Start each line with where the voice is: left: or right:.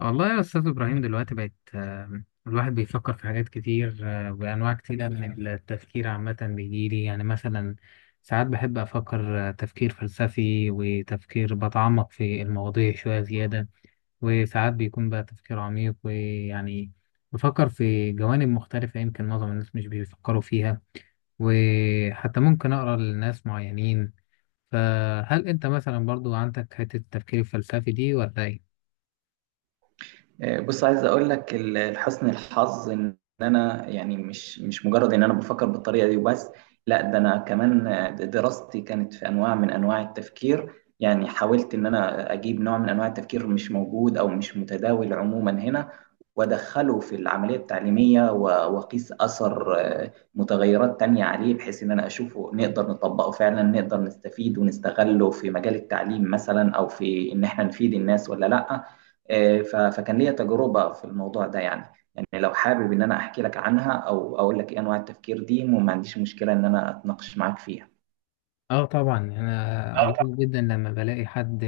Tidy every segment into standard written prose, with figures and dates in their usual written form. left: والله يا أستاذ إبراهيم دلوقتي بقت الواحد بيفكر في حاجات كتير، آه، وأنواع كتيرة من التفكير عامة بيجيلي يعني مثلا ساعات بحب أفكر تفكير فلسفي وتفكير بتعمق في المواضيع شوية زيادة. وساعات بيكون بقى تفكير عميق ويعني بفكر في جوانب مختلفة يمكن معظم الناس مش بيفكروا فيها، وحتى ممكن أقرأ لناس معينين. فهل أنت مثلا برضو عندك حتة التفكير الفلسفي دي ولا إيه؟
right: بص عايز اقول لك لحسن الحظ ان انا يعني مش مجرد ان انا بفكر بالطريقه دي وبس. لا ده انا كمان دراستي كانت في انواع من انواع التفكير. يعني حاولت ان انا اجيب نوع من انواع التفكير مش موجود او مش متداول عموما هنا وادخله في العمليه التعليميه واقيس اثر متغيرات تانية عليه بحيث ان انا اشوفه نقدر نطبقه فعلا، نقدر نستفيد ونستغله في مجال التعليم مثلا او في ان احنا نفيد الناس ولا لا. فكان ليا تجربة في الموضوع ده يعني. يعني لو حابب إن أنا أحكي لك عنها أو أقول لك إيه أنواع التفكير دي، وما عنديش مشكلة إن أنا أتناقش معاك فيها.
left: اه طبعا، انا قليل جدا لما بلاقي حد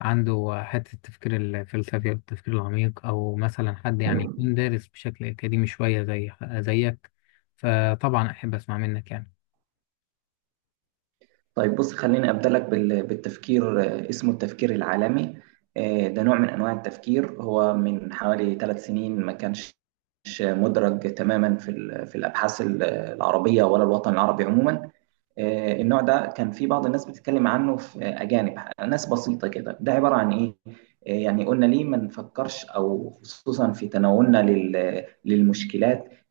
left: عنده حته التفكير الفلسفي او التفكير العميق، او مثلا حد يعني يكون دارس بشكل اكاديمي شويه زيك. فطبعا احب اسمع منك يعني
right: طيب بص خليني أبدأ لك بالتفكير، اسمه التفكير العالمي. ده نوع من أنواع التفكير، هو من حوالي 3 سنين ما كانش مدرج تماما في الأبحاث العربية ولا الوطن العربي عموما. النوع ده كان في بعض الناس بتتكلم عنه في أجانب، ناس بسيطة كده. ده عبارة عن إيه؟ يعني قلنا ليه ما نفكرش أو خصوصا في تناولنا للمشكلات.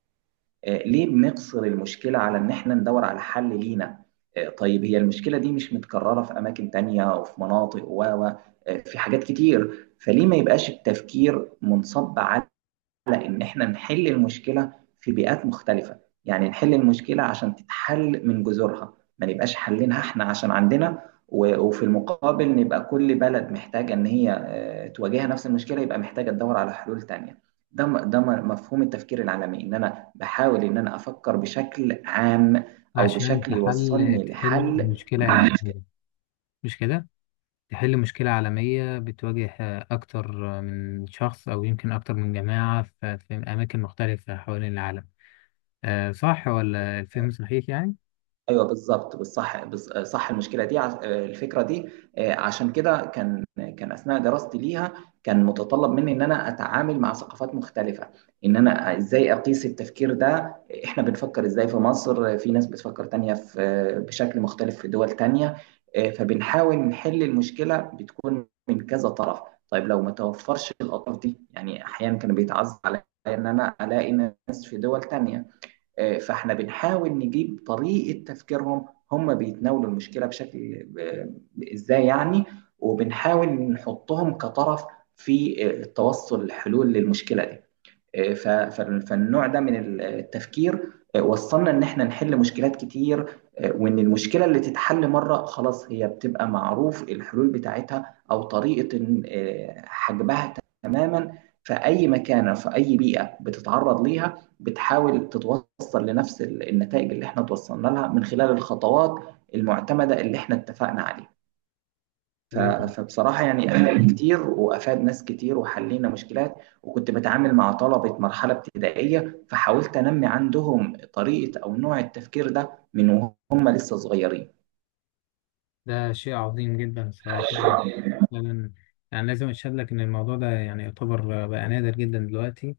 right: ليه بنقصر المشكلة على إن إحنا ندور على حل لينا؟ طيب هي المشكلة دي مش متكررة في أماكن تانية وفي مناطق في حاجات كتير، فليه ما يبقاش التفكير منصب على على إن إحنا نحل المشكلة في بيئات مختلفة؟ يعني نحل المشكلة عشان تتحل من جذورها، ما نبقاش حلينها إحنا عشان عندنا وفي المقابل نبقى كل بلد محتاجة إن هي تواجهها نفس المشكلة، يبقى محتاجة تدور على حلول تانية. مفهوم التفكير العالمي إن أنا بحاول إن أنا أفكر بشكل عام أو
left: عشان
right: بشكل
left: تحل
right: يوصلني
left: تحل
right: لحل.
left: المشكله العالميه، مش كده؟ تحل مشكله عالميه بتواجه اكتر من شخص او يمكن اكتر من جماعه في اماكن مختلفه حوالين العالم. آه، صح ولا الفهم صحيح يعني؟
right: ايوه بالظبط بالصح، صح المشكله دي، الفكره دي. عشان كده كان اثناء دراستي ليها كان متطلب مني ان انا اتعامل مع ثقافات مختلفه، ان انا ازاي اقيس التفكير ده. احنا بنفكر ازاي في مصر، في ناس بتفكر تانية في بشكل مختلف في دول تانية. فبنحاول نحل المشكله، بتكون من كذا طرف. طيب لو ما توفرش الاطراف دي، يعني احيانا كان بيتعز عليا ان انا الاقي ناس في دول تانية. فاحنا بنحاول نجيب طريقه تفكيرهم، هم بيتناولوا المشكله بشكل ازاي يعني. وبنحاول نحطهم كطرف في التوصل لحلول للمشكله دي. ف- ف- فالنوع ده من التفكير، وصلنا ان احنا نحل مشكلات كتير، وان المشكله اللي تتحل مره خلاص هي بتبقى معروف الحلول بتاعتها او طريقه حجبها تماما. فاي مكانه في اي بيئه بتتعرض ليها، بتحاول تتوصل لنفس النتائج اللي احنا توصلنا لها من خلال الخطوات المعتمده اللي احنا اتفقنا عليها. ف
left: طيب،
right: فبصراحة يعني أفاد كتير وأفاد ناس كتير وحلينا مشكلات. وكنت باتعامل مع طلبة مرحلة ابتدائية فحاولت أنمي عندهم طريقة أو نوع التفكير ده من وهم لسه صغيرين.
left: ده شيء عظيم جدا الصراحة، فعلا. يعني لازم أشهد لك إن الموضوع ده يعني يعتبر بقى نادر جدا دلوقتي.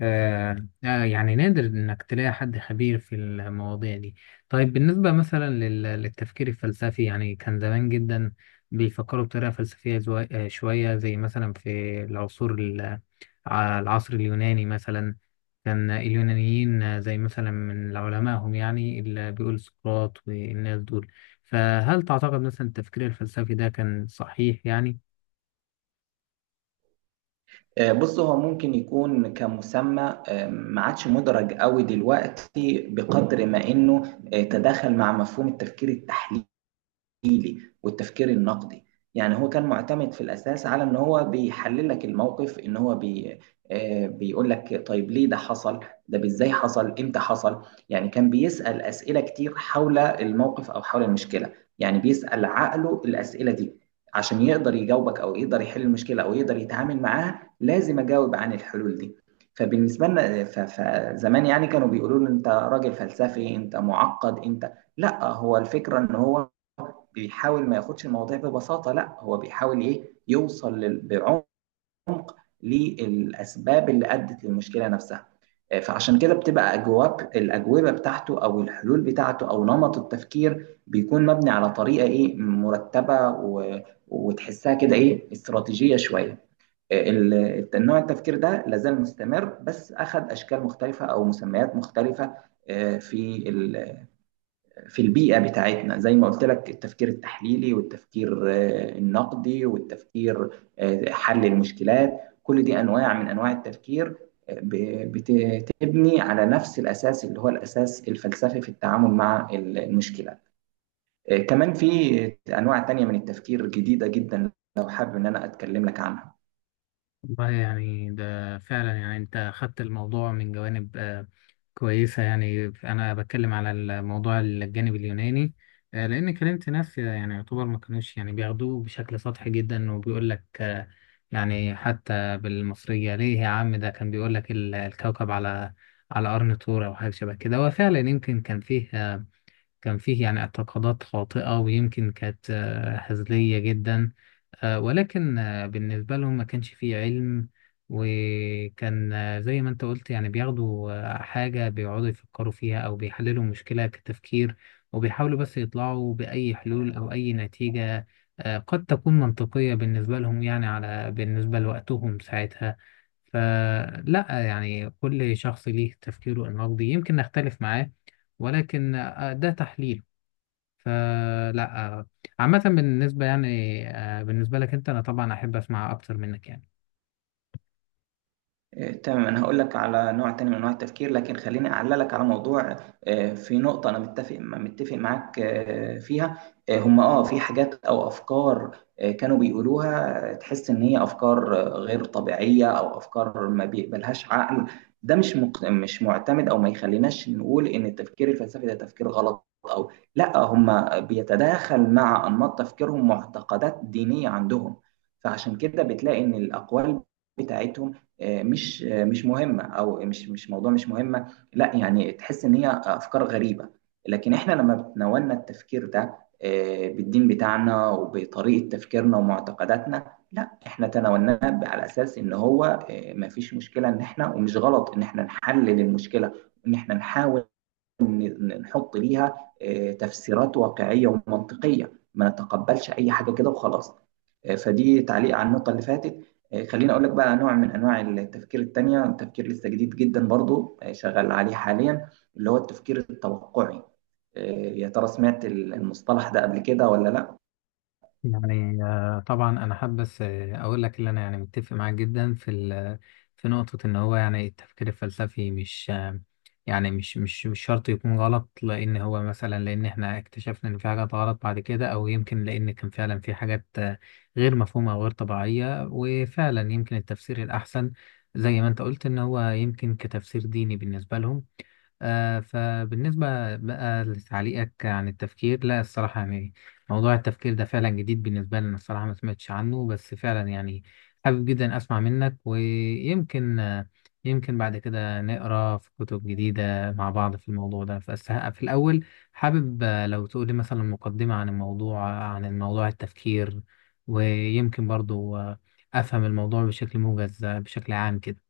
left: يعني نادر إنك تلاقي حد خبير في المواضيع دي. طيب بالنسبة مثلا للتفكير الفلسفي، يعني كان زمان جدا بيفكروا بطريقة فلسفية شوية زي مثلا في العصور ال- العصر اليوناني مثلا. كان اليونانيين زي مثلا من علمائهم يعني اللي بيقول سقراط والناس دول. فهل تعتقد مثلا التفكير الفلسفي ده كان صحيح يعني؟
right: بص هو ممكن يكون كمسمى، ما عادش مدرج قوي دلوقتي بقدر ما إنه تداخل مع مفهوم التفكير التحليلي. والتفكير النقدي. يعني هو كان معتمد في الأساس على إن هو بيحلل لك الموقف، إن هو بي آه، بيقول لك طيب ليه ده حصل، ده إزاي حصل، إمتى حصل. يعني كان بيسأل أسئلة كتير حول الموقف أو حول المشكلة. يعني بيسأل عقله الأسئلة دي عشان يقدر يجاوبك أو يقدر يحل المشكلة أو يقدر يتعامل معاها، لازم أجاوب عن الحلول دي. فبالنسبة لنا فزمان يعني كانوا بيقولوا له أنت راجل فلسفي، أنت معقد، أنت لا. هو الفكرة إن هو بيحاول ما ياخدش المواضيع ببساطة، لا هو بيحاول ايه يوصل بعمق للأسباب اللي أدت للمشكلة نفسها. فعشان كده بتبقى الأجوبة بتاعته أو الحلول بتاعته أو نمط التفكير بيكون مبني على طريقة ايه مرتبة وتحسها كده ايه استراتيجية شوية. النوع التفكير ده لازال مستمر بس أخذ أشكال مختلفة أو مسميات مختلفة. آه، في ال- في البيئة بتاعتنا زي ما قلت لك، التفكير التحليلي والتفكير النقدي والتفكير حل المشكلات، كل دي أنواع من أنواع التفكير. بتبني على نفس الأساس اللي هو الأساس الفلسفي في التعامل مع المشكلة. كمان في أنواع تانية من التفكير جديدة جدا لو حابب إن أنا أتكلم لك عنها.
left: والله يعني ده فعلا، يعني انت خدت الموضوع من جوانب كويسة. يعني انا بتكلم على الموضوع الجانب اليوناني، لان كلمت ناس يعني يعتبر ما كانوش يعني بياخدوه بشكل سطحي جدا، وبيقول لك يعني حتى بالمصرية ليه يا عم، ده كان بيقول لك الكوكب على على قرن طور او حاجة شبه كده. وفعلا يمكن كان فيه آه، كان فيه يعني اعتقادات خاطئة، ويمكن كانت هزلية جدا، آه، ولكن بالنسبة لهم ما كانش فيه علم. وكان زي ما انت قلت، يعني بياخدوا حاجة بيقعدوا يفكروا فيها أو بيحللوا مشكلة كتفكير، وبيحاولوا بس يطلعوا بأي حلول أو أي نتيجة قد تكون منطقية بالنسبة لهم، يعني على بالنسبة لوقتهم ساعتها. فلا يعني كل شخص ليه تفكيره النقدي، يمكن نختلف معاه ولكن ده تحليل. فلا آه، عامة بالنسبة يعني بالنسبة لك انت، انا طبعا احب اسمع اكتر منك يعني.
right: تمام انا هقول لك على نوع تاني من انواع التفكير لكن خليني اعلق لك على موضوع. في نقطه انا متفق معاك فيها. هم في حاجات او افكار كانوا بيقولوها، تحس ان هي افكار غير طبيعيه او افكار ما بيقبلهاش عقل. ده مش معتمد، او ما يخليناش نقول ان التفكير الفلسفي ده تفكير غلط او لا. هم بيتداخل مع انماط تفكيرهم معتقدات دينيه عندهم، فعشان كده بتلاقي ان الاقوال بتاعتهم مش مهمه، او مش مهمه. لا يعني تحس ان هي افكار غريبه. لكن احنا لما بتناولنا التفكير ده بالدين بتاعنا وبطريقه تفكيرنا ومعتقداتنا، لا احنا تناولناه على اساس ان هو ما فيش مشكله ان احنا، ومش غلط ان احنا نحلل المشكله وان احنا نحاول نحط ليها تفسيرات واقعيه ومنطقيه، ما نتقبلش اي حاجه كده وخلاص. فدي تعليق على النقطة اللي فاتت. خليني أقول لك بقى نوع من أنواع التفكير التانية، تفكير لسه جديد جدا برضو، شغال عليه حاليا، اللي هو التفكير التوقعي. آه، يا ترى سمعت المصطلح ده قبل كده ولا لا؟
left: يعني طبعا انا حابب بس اقول لك اللي انا يعني متفق معاك جدا في في نقطة ان هو يعني التفكير الفلسفي مش يعني مش شرط يكون غلط، لان هو مثلا لان احنا اكتشفنا ان في حاجات غلط بعد كده، او يمكن لان كان فعلا في حاجات غير مفهومة او غير طبيعية، وفعلا يمكن التفسير الاحسن زي ما انت قلت ان هو يمكن كتفسير ديني بالنسبة لهم. فبالنسبة بقى لتعليقك عن التفكير، لا الصراحة يعني موضوع التفكير ده فعلا جديد بالنسبة لنا الصراحة، ما سمعتش عنه، بس فعلا يعني حابب جدا أسمع منك. ويمكن يمكن بعد كده نقرأ في كتب جديدة مع بعض في الموضوع ده، بس في الأول حابب لو تقولي مثلا مقدمة عن الموضوع التفكير، ويمكن برضو أفهم الموضوع بشكل موجز، بشكل عام كده.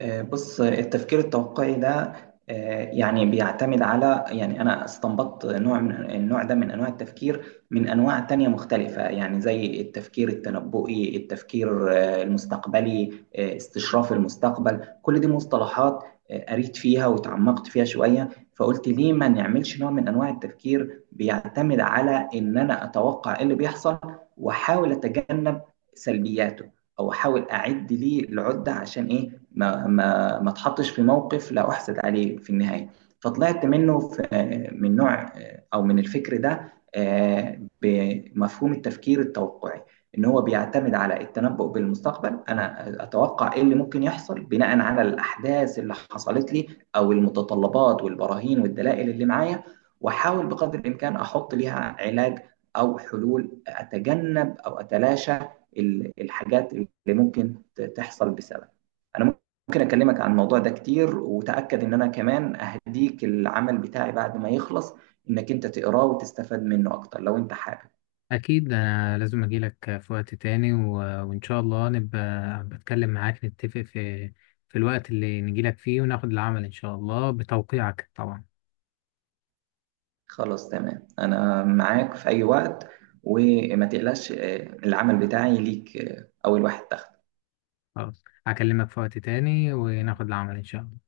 right: بص التفكير التوقعي ده يعني بيعتمد على، يعني أنا استنبطت نوع من النوع ده من أنواع التفكير من أنواع تانية مختلفة، يعني زي التفكير التنبؤي، التفكير المستقبلي، استشراف المستقبل، كل دي مصطلحات قريت فيها وتعمقت فيها شوية. فقلت ليه ما نعملش نوع من أنواع التفكير بيعتمد على إن أنا أتوقع إيه اللي بيحصل وأحاول أتجنب سلبياته، او احاول اعد ليه العده عشان ايه ما اتحطش في موقف لا احسد عليه في النهايه. فطلعت منه في من نوع او من الفكر ده بمفهوم التفكير التوقعي، ان هو بيعتمد على التنبؤ بالمستقبل. انا اتوقع ايه اللي ممكن يحصل بناء على الاحداث اللي حصلت لي او المتطلبات والبراهين والدلائل اللي معايا، واحاول بقدر الامكان احط ليها علاج او حلول اتجنب او اتلاشى الحاجات اللي ممكن تحصل بسبب انا. ممكن اكلمك عن الموضوع ده كتير، وتاكد ان انا كمان اهديك العمل بتاعي بعد ما يخلص، انك انت تقراه وتستفاد منه اكتر لو انت حابب.
left: أكيد أنا لازم أجيلك في وقت تاني، وإن شاء الله نبقى بتكلم معاك، نتفق في في الوقت اللي نجيلك فيه، وناخد العمل إن شاء الله بتوقيعك طبعا.
right: خلاص تمام انا معاك في اي وقت وما تقلقش، العمل بتاعي ليك اول واحد دخل.
left: خلاص هكلمك في وقت تاني وناخد العمل إن شاء الله.